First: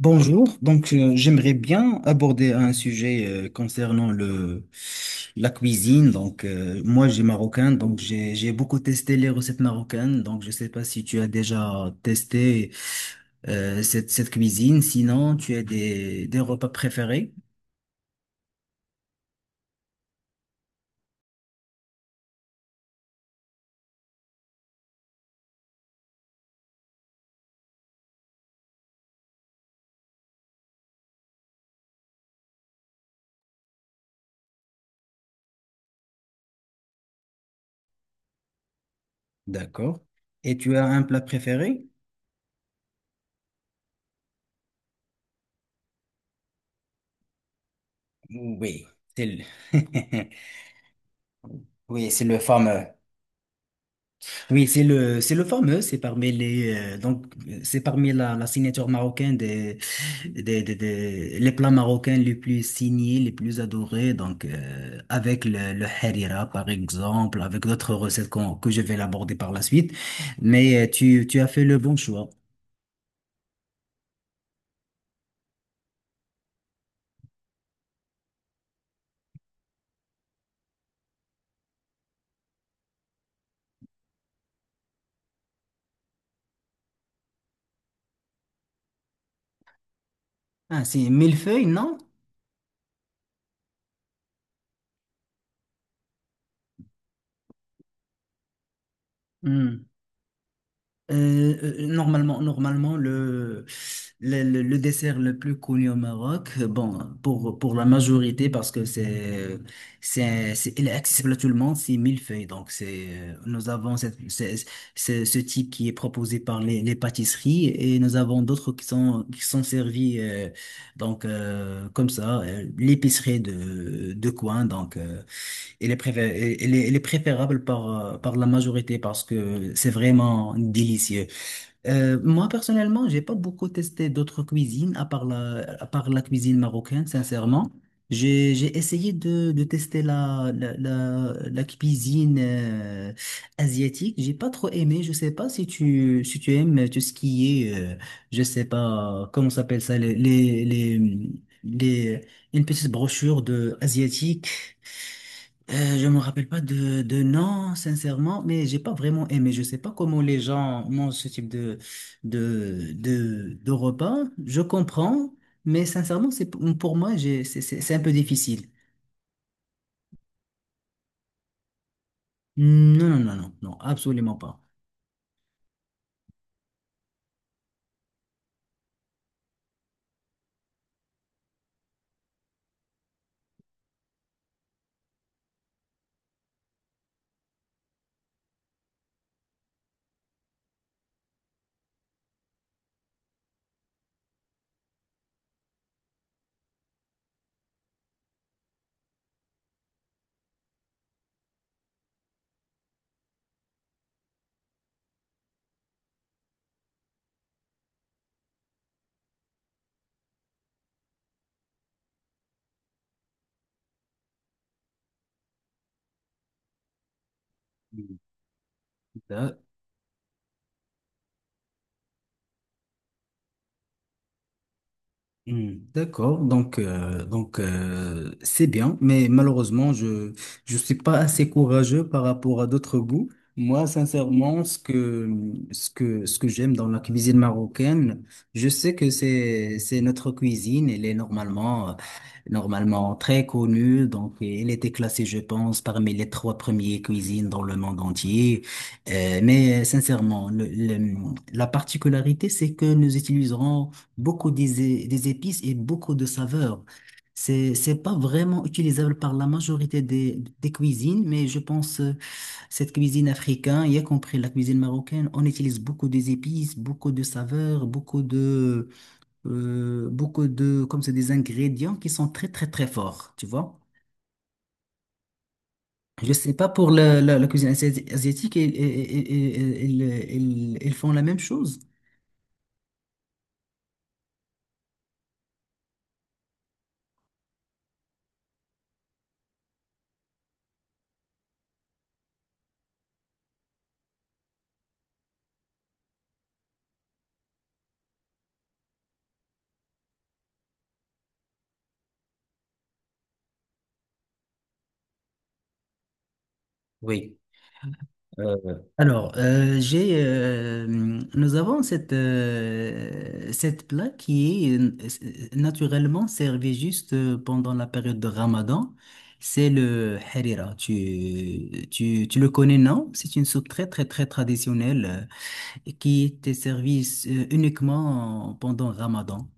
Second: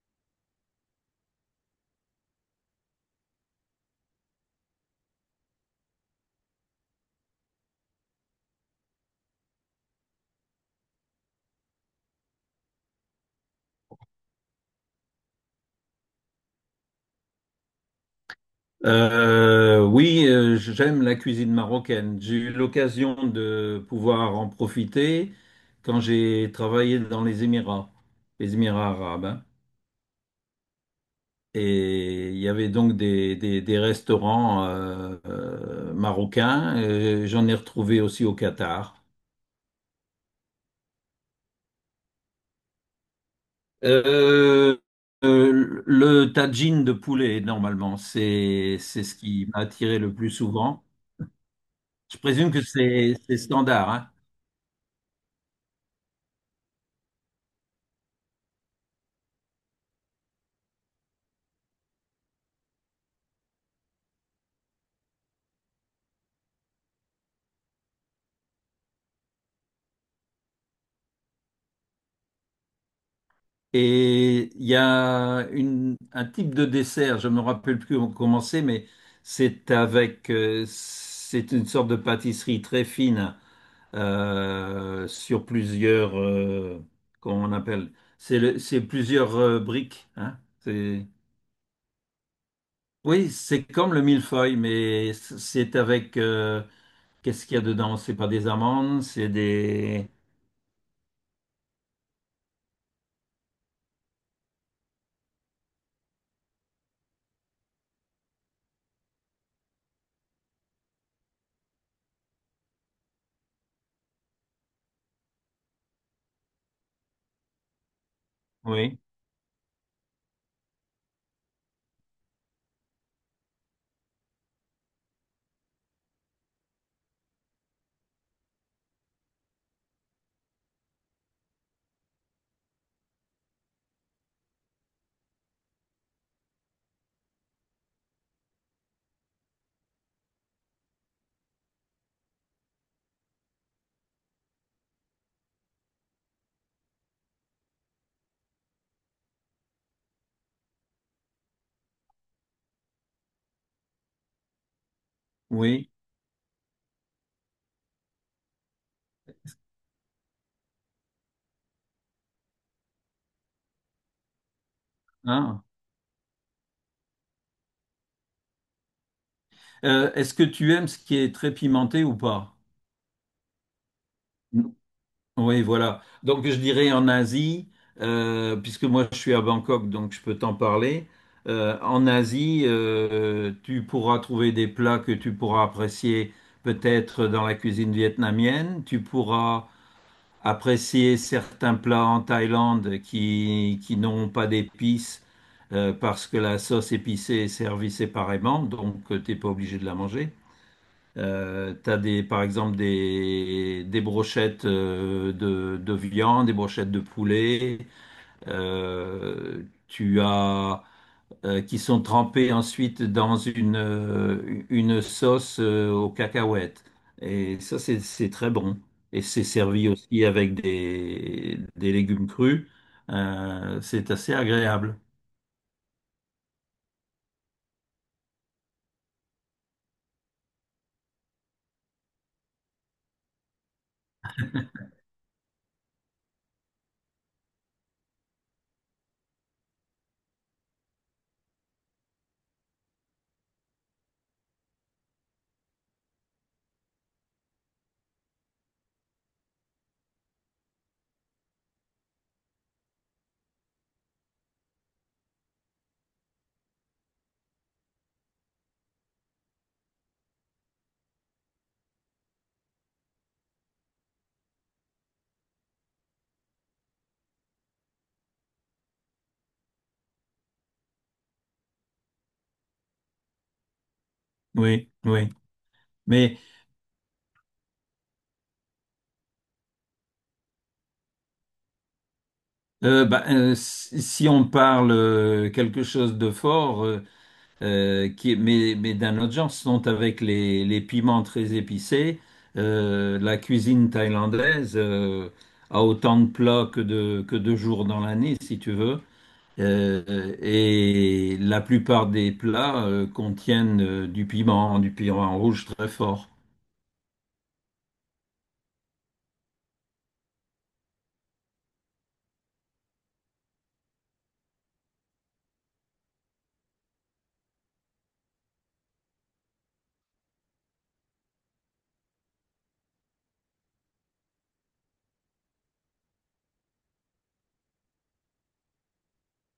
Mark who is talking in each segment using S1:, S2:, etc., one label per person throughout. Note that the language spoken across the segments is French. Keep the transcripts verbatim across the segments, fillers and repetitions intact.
S1: Bonjour, donc euh, j'aimerais bien aborder un sujet euh, concernant le la cuisine. Donc euh, moi j'ai marocain, donc j'ai j'ai beaucoup testé les recettes marocaines. Donc je sais pas si tu as déjà testé euh, cette cette cuisine. Sinon tu as des des repas préférés.
S2: Euh, oui, euh, J'aime la cuisine marocaine. J'ai eu l'occasion de pouvoir en profiter quand j'ai travaillé dans les Émirats, les Émirats arabes, hein. Et il y avait donc des, des- des restaurants euh, euh, marocains. Euh, J'en ai retrouvé aussi au Qatar.
S1: D'accord? Et tu as un plat préféré?
S2: Euh, euh, le tagine de poulet, normalement, c'est
S1: Oui,
S2: c'est ce
S1: c'est le
S2: qui m'a attiré le plus souvent.
S1: oui,
S2: Je
S1: c'est le
S2: présume que
S1: fameux.
S2: c'est c'est standard, hein.
S1: Oui, c'est le, c'est le fameux, c'est parmi les, euh, donc, euh, c'est parmi la, la signature marocaine des, des, des, des- les plats marocains les plus signés, les plus adorés, donc, euh, avec le, le harira, par exemple, avec d'autres recettes qu'on- que je vais l'aborder par la suite. Mais euh, tu, tu as fait le bon choix.
S2: Et il y a une- un type de dessert, je me rappelle plus comment c'est, mais c'est avec, euh, c'est une sorte de pâtisserie très fine euh, sur plusieurs, euh, comment on appelle, c'est le- c'est plusieurs euh, briques, hein.
S1: Ah,
S2: C'est-
S1: c'est millefeuille, non?
S2: oui, c'est comme le millefeuille, mais c'est avec, euh, qu'est-ce qu'il y a dedans? C'est pas des amandes, c'est
S1: Hmm.
S2: des,
S1: Euh, euh, euh, normalement, normalement le, le, le- le dessert le plus connu au Maroc, euh, bon, pour, pour la majorité, parce que c'est, c'est, c'est- il est accessible à tout le monde, c'est millefeuille. Donc, c'est, euh, nous avons cette, c'est- c'est- ce type qui est proposé par les, les pâtisseries et nous avons d'autres qui
S2: oui,
S1: sont, qui sont servis, euh, donc, euh, comme ça, euh, l'épicerie de, de coin. Donc, euh, il est préfé- il est, il est préférable par, euh, par la majorité parce que c'est vraiment délicieux. Euh, moi, personnellement, j'ai pas beaucoup testé d'autres cuisines à part la, à part la cuisine marocaine, sincèrement. J'ai, j'ai essayé de, de tester la, la, la, la cuisine euh, asiatique. J'ai pas trop aimé. Je sais pas si tu, si tu aimes euh, tout ce qui est, euh, je sais pas, comment s'appelle ça, les, les, les, les- une petite brochure de asiatique.
S2: oui,
S1: Euh, je me rappelle pas de, de nom, sincèrement, mais j'ai pas vraiment aimé. Je sais pas comment les gens mangent ce type de, de, de, de repas. Je comprends,
S2: hein.
S1: mais sincèrement, c'est, pour moi, j'ai, c'est, c'est c'est un peu difficile.
S2: Euh, est-ce que tu aimes ce qui est très pimenté ou pas?
S1: Non, non, non, non, non, absolument pas.
S2: Oui, voilà. Donc je dirais en Asie, euh, puisque moi je suis à Bangkok, donc je peux t'en parler. Euh, en Asie, euh, tu pourras trouver des plats que tu pourras apprécier peut-être dans la cuisine vietnamienne. Tu pourras apprécier certains plats en Thaïlande qui, qui n'ont pas d'épices euh, parce que la sauce épicée est servie séparément, donc tu n'es pas obligé de la manger. Euh, t'as des, par exemple des, des brochettes euh, de, de viande, des brochettes de poulet. Euh, tu as euh, Qui sont trempées ensuite dans une euh, une sauce euh, aux cacahuètes. Et ça c'est c'est très bon. Et c'est
S1: Mm.
S2: servi aussi avec des des légumes crus. Euh, c'est assez agréable.
S1: Hmm. D'accord, donc euh, donc euh, c'est bien, mais malheureusement je je suis pas assez courageux par rapport à d'autres goûts. Moi, sincèrement, ce que ce que ce que j'aime dans la cuisine marocaine, je sais que c'est c'est notre cuisine. Elle est normalement euh, normalement très connue, donc elle était classée, je pense, parmi les trois premières cuisines dans le monde entier. Euh, mais euh, sincèrement, le- le- la particularité, c'est que nous utiliserons beaucoup des, des épices et beaucoup de saveurs. C'est, c'est pas vraiment utilisable par la majorité des, des cuisines, mais je pense euh, cette cuisine africaine, y compris la cuisine marocaine, on utilise beaucoup des épices, beaucoup de saveurs, beaucoup de, euh, beaucoup de, comme c'est des ingrédients qui sont très très très forts, tu vois?
S2: Oui, oui.
S1: Je
S2: Mais
S1: sais pas pour la, la, la cuisine asiati- asiatique, ils, ils, ils, ils ils font la même chose.
S2: euh, bah, euh, si si on parle euh, quelque chose de fort, euh, euh, qui, mais, mais d'un autre genre, ce sont avec les, les piments très épicés. Euh, la cuisine thaïlandaise euh, a autant de plats que de, que de jours dans l'année, si tu veux. Euh, et la plupart des plats euh, contiennent euh, du piment, du piment rouge très fort.
S1: Oui. Euh, Alors, euh, j'ai, euh, nous avons cette, euh, cette plat qui est euh, naturellement servi juste euh, pendant la période de Ramadan. C'est le harira. Tu, tu, tu le connais, non? C'est une soupe très, très, très traditionnelle euh, et qui était servie euh, uniquement pendant Ramadan.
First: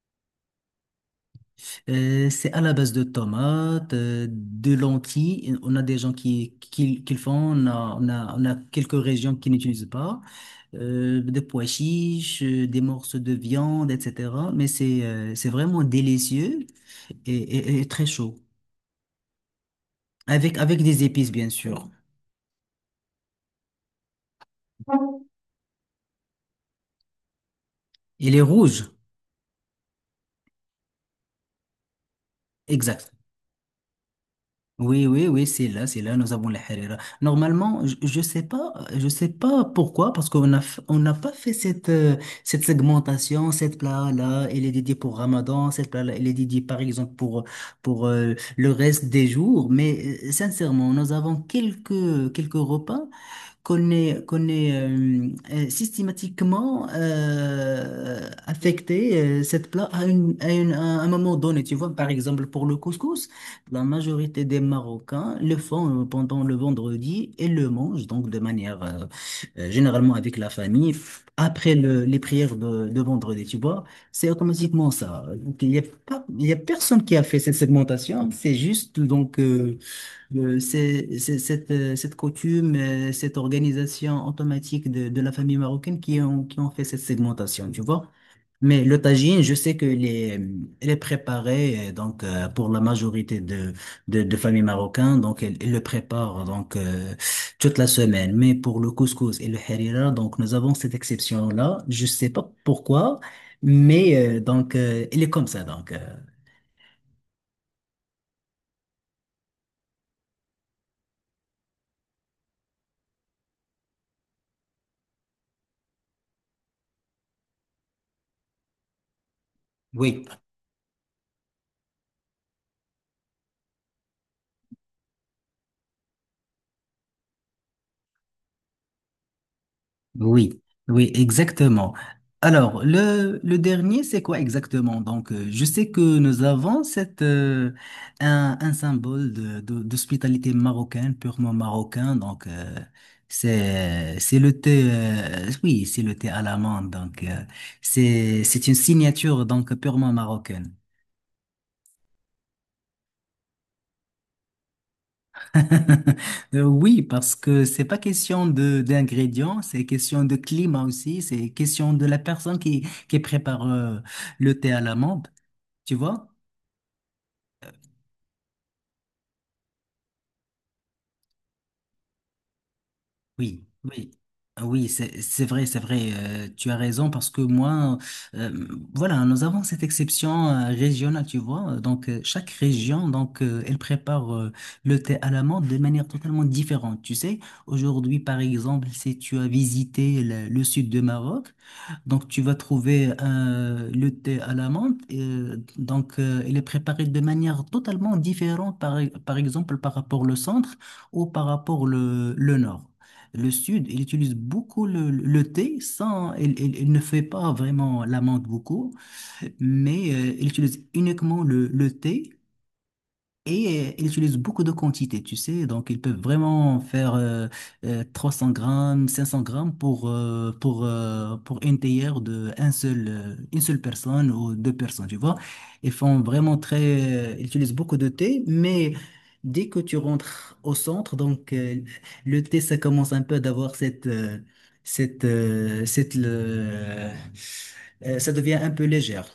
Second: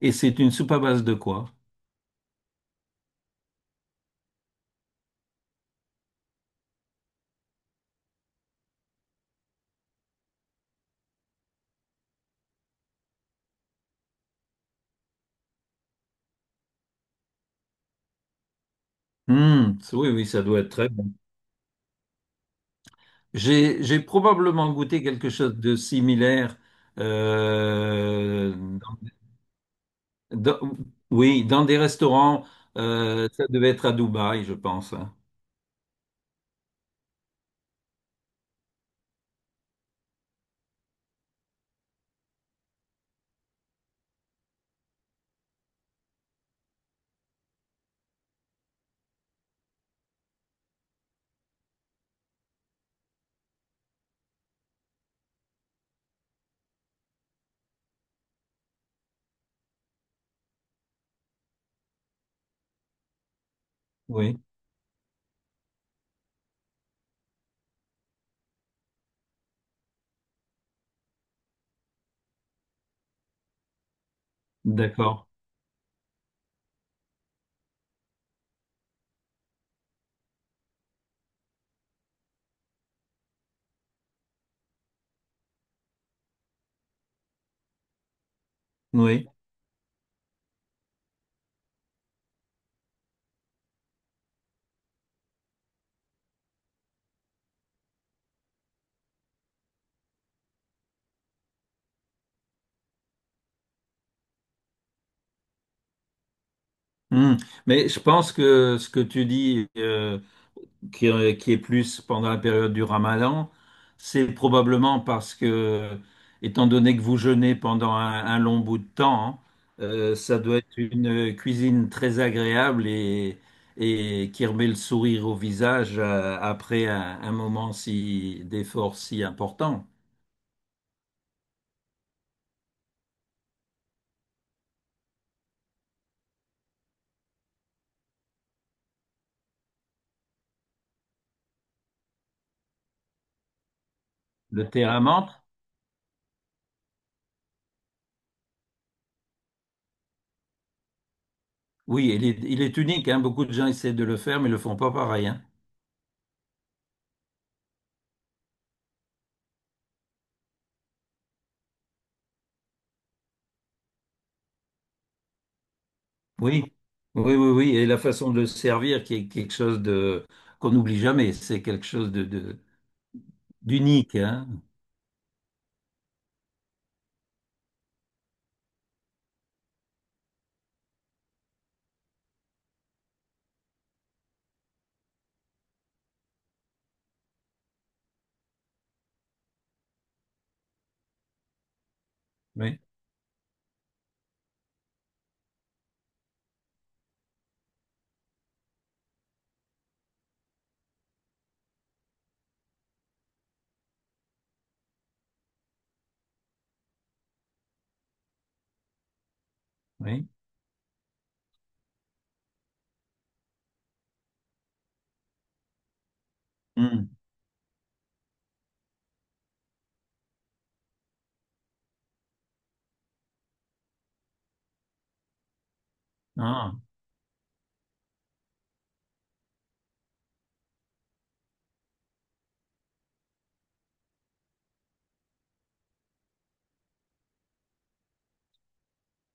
S2: Et c'est une soupe à base de quoi?
S1: Euh, c'est à la base de tomates, euh, de lentilles. On a des gens qui, qui, qui le font. On a, on a, on a quelques régions qui n'utilisent pas, euh, des pois chiches, euh, des morceaux de viande, et cetera. Mais c'est euh, c'est vraiment délicieux et, et- et très chaud.
S2: Hmm, oui, oui, ça
S1: Avec,
S2: doit être
S1: avec
S2: très
S1: des
S2: bon.
S1: épices, bien sûr.
S2: J'ai, j'ai probablement goûté quelque chose de similaire,
S1: Et les
S2: euh,
S1: rouges,
S2: Dans- oui, dans des restaurants,
S1: exact.
S2: euh, ça devait être à Dubaï, je pense,
S1: Oui,
S2: hein.
S1: oui, oui, c'est là, c'est là, nous avons les harira. Normalement, je, je sais pas, je sais pas pourquoi, parce qu'on a, f- on n'a pas fait cette, euh, cette segmentation, cette plat-là, elle est dédiée pour Ramadan, cette plat-là, elle est dédiée, par exemple, pour, pour euh, le reste des jours. Mais euh, sincèrement, nous avons quelques, quelques repas qu'on est, qu'on est euh, euh, systématiquement euh, affecté euh, cette plat à, une- à une- à un moment donné. Tu vois, par exemple, pour le couscous, la
S2: Oui,
S1: majorité des Marocains le font euh, pendant le vendredi et le mangent, donc de manière euh, euh, généralement avec la famille, après le- les prières de, de vendredi. Tu vois, c'est automatiquement
S2: d'accord.
S1: ça. Donc, il n'y a pas, il y a personne qui a fait cette segmentation. C'est juste donc. euh, euh, c'est c'est cette, euh, cette coutume, euh, cette organisation automatique de, de la famille marocaine qui ont, qui ont fait cette segmentation, tu vois. Mais le
S2: Oui.
S1: tagine, je sais qu'elle est, elle est préparée euh, donc, euh, pour la majorité de, de, de familles marocaines, donc elle, elle le prépare donc, euh, toute la semaine. Mais pour le couscous et le harira, donc nous avons cette exception-là. Je sais pas pourquoi, mais euh, donc, euh, elle est comme ça. Donc, euh,
S2: Hmm. Mais je pense que ce que tu dis euh, qui, euh, qui est plus pendant la période du Ramadan, c'est probablement parce que, étant donné que vous jeûnez pendant un, un long bout de temps, hein, euh,
S1: oui.
S2: ça doit être une euh, cuisine très agréable et, et qui remet le sourire au visage euh, après un, un moment si, d'effort si important.
S1: Oui, oui, exactement. Alors, le, le dernier, c'est quoi exactement? Donc, euh, je sais que nous avons cette, euh, un, un symbole de, de- d'hospitalité marocaine, purement marocain. Donc, euh, c'est, c'est le
S2: Le thé
S1: thé,
S2: à la menthe,
S1: euh, oui, c'est le thé à l'amande. Donc, euh, c'est, c'est une signature donc purement marocaine.
S2: oui, il est, il est unique, hein. Beaucoup de gens essaient de le faire, mais ne le font pas pareil, hein.
S1: Euh, Oui, parce que c'est pas question de d'ingrédients, c'est question de climat aussi, c'est question de la personne qui, qui prépare euh, le thé à l'amande, tu vois?
S2: Oui, oui, oui, oui. Et la façon de le servir qui est quelque chose de qu'on n'oublie jamais. C'est quelque chose de, de-
S1: Oui, oui.
S2: d'unique, hein.
S1: Ah, oui, c'est c'est vrai, c'est vrai, euh, tu as raison parce que moi, euh, voilà, nous avons cette exception euh, régionale, tu vois. Donc, euh, chaque région, donc, euh, elle prépare euh, le thé à la menthe de manière totalement différente. Tu sais, aujourd'hui, par exemple, si tu as visité le, le sud du Maroc, donc tu vas
S2: Oui,
S1: trouver euh, le thé à la menthe. euh, donc, euh, il est préparé de manière totalement différente, par, par exemple, par rapport au centre ou par rapport le, le nord. Le Sud, il utilise beaucoup le, le thé, sans, il, il- il ne fait pas vraiment l'amande beaucoup, mais
S2: oui.
S1: euh, il utilise uniquement le, le thé. Et euh, ils utilisent beaucoup de quantités, tu sais, donc ils peuvent vraiment faire
S2: Hmm.
S1: euh, euh, trois cents grammes, cinq cents grammes pour, euh, pour, euh, pour une théière de un seul, euh, une seule personne ou deux personnes, tu vois. Ils font vraiment
S2: Ah.
S1: très, euh, ils utilisent beaucoup de thé, mais dès que tu rentres au centre, donc euh, le thé, ça commence un peu d'avoir cette, euh, cette, euh, cette, le- euh, ça devient un peu légère.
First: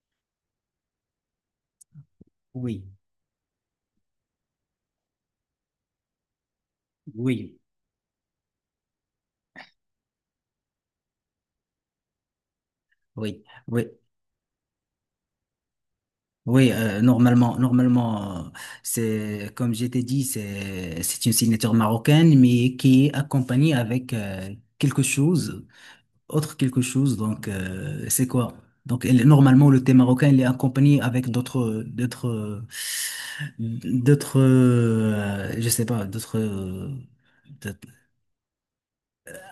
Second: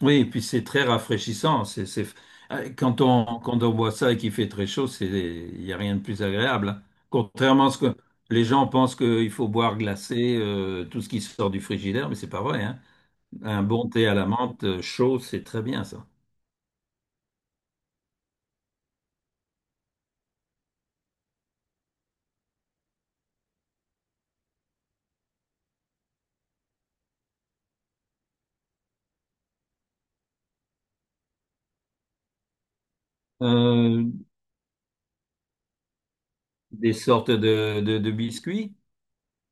S2: Oui, et puis c'est très rafraîchissant. C'est, c'est... euh,
S1: Oui,
S2: Quand on, quand on boit ça et qu'il fait très chaud, c'est, il n'y a rien de plus agréable, hein.
S1: oui,
S2: Contrairement à ce que les gens pensent qu'il faut boire glacé, euh, tout ce qui sort du frigidaire, mais c'est pas vrai, hein.
S1: oui.
S2: Un bon
S1: Oui,
S2: thé à la menthe euh, chaud, c'est très bien ça.
S1: oui, euh, normalement, normalement, euh, c'est comme je t'ai dit, c'est c'est une signature marocaine, mais qui est accompagnée avec euh, quelque chose, autre quelque chose. Donc, euh, c'est quoi? Donc, elle- normalement, le thé marocain, il est accompagné avec d'autres, d'autres,
S2: Euh,
S1: d'autres, euh, je sais pas, d'autres. euh,
S2: des sortes
S1: d'autres-
S2: de, de, de biscuits.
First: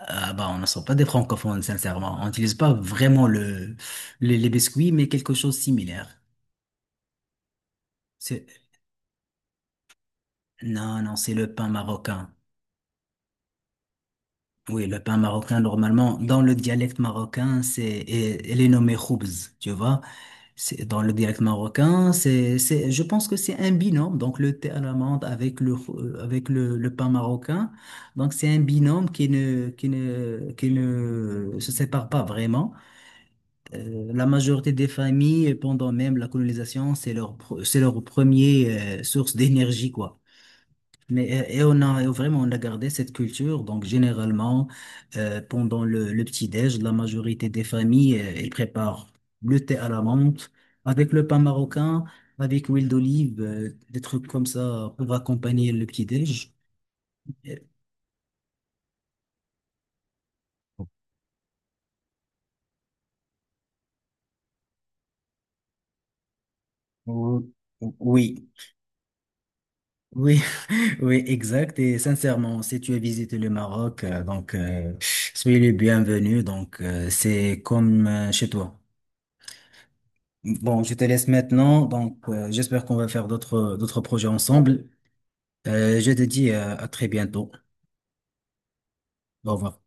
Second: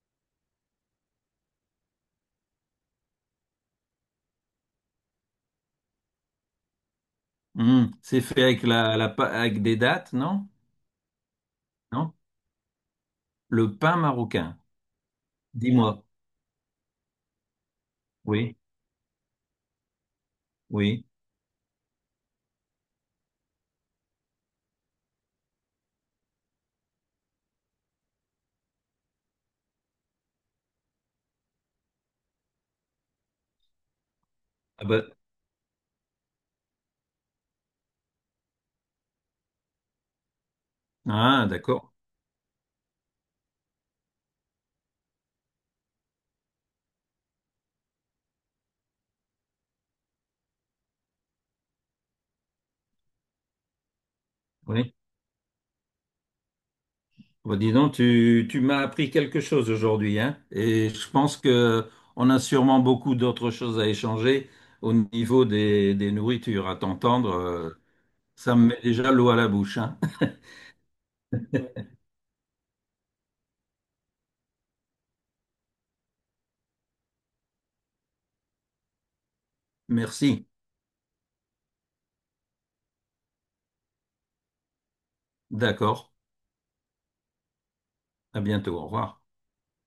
S1: Ah bah, on ne sort pas des francophones, sincèrement. On n'utilise pas vraiment le, le- les biscuits, mais quelque chose de similaire.
S2: Mhm. C'est fait avec, la, la, pa- avec des dattes, non?
S1: Non, non, c'est le pain
S2: Non?
S1: marocain.
S2: Le pain marocain.
S1: Oui, le pain marocain,
S2: Dis-moi.
S1: normalement, dans le dialecte marocain, c'est, et-
S2: Oui,
S1: elle est nommée khoubz, tu vois. C'est, dans
S2: oui.
S1: le dialecte marocain, c'est, c'est, je pense que c'est un binôme, donc le thé à l'amande avec le, khou- euh, avec le, le pain marocain. Donc, c'est un binôme qui ne, qui ne, qui ne se sépare pas vraiment. Euh, la majorité
S2: Ah,
S1: des
S2: bah,
S1: familles, pendant même la colonisation, c'est leur, pr- c'est leur premier, euh, source d'énergie, quoi. Mais, euh,
S2: ah,
S1: et on
S2: d'accord.
S1: a et vraiment on a gardé cette culture. Donc généralement euh, pendant le, le petit-déj, la majorité des familles euh, elles préparent le thé à la menthe avec le pain marocain, avec l'huile d'olive, euh, des trucs comme ça
S2: Oui.
S1: pour accompagner le petit-déj. Euh,
S2: Bon, dis donc, tu, tu m'as appris quelque chose aujourd'hui, hein? Et je pense que on a sûrement beaucoup d'autres choses à échanger au niveau des, des nourritures. À t'entendre,
S1: ou-
S2: euh,
S1: Oui,
S2: ça me met déjà l'eau à la bouche, hein?
S1: oui, oui, exact. Et sincèrement, si tu as visité le Maroc, euh, donc euh, soyez le bienvenu. Donc euh, c'est comme euh, chez toi.
S2: Merci.
S1: Bon, je te laisse maintenant. Donc, euh, j'espère qu'on va faire d'autres d'autres projets ensemble. Euh,
S2: D'accord.
S1: je te dis euh, à très bientôt.
S2: À bientôt. Au revoir.
S1: Au revoir.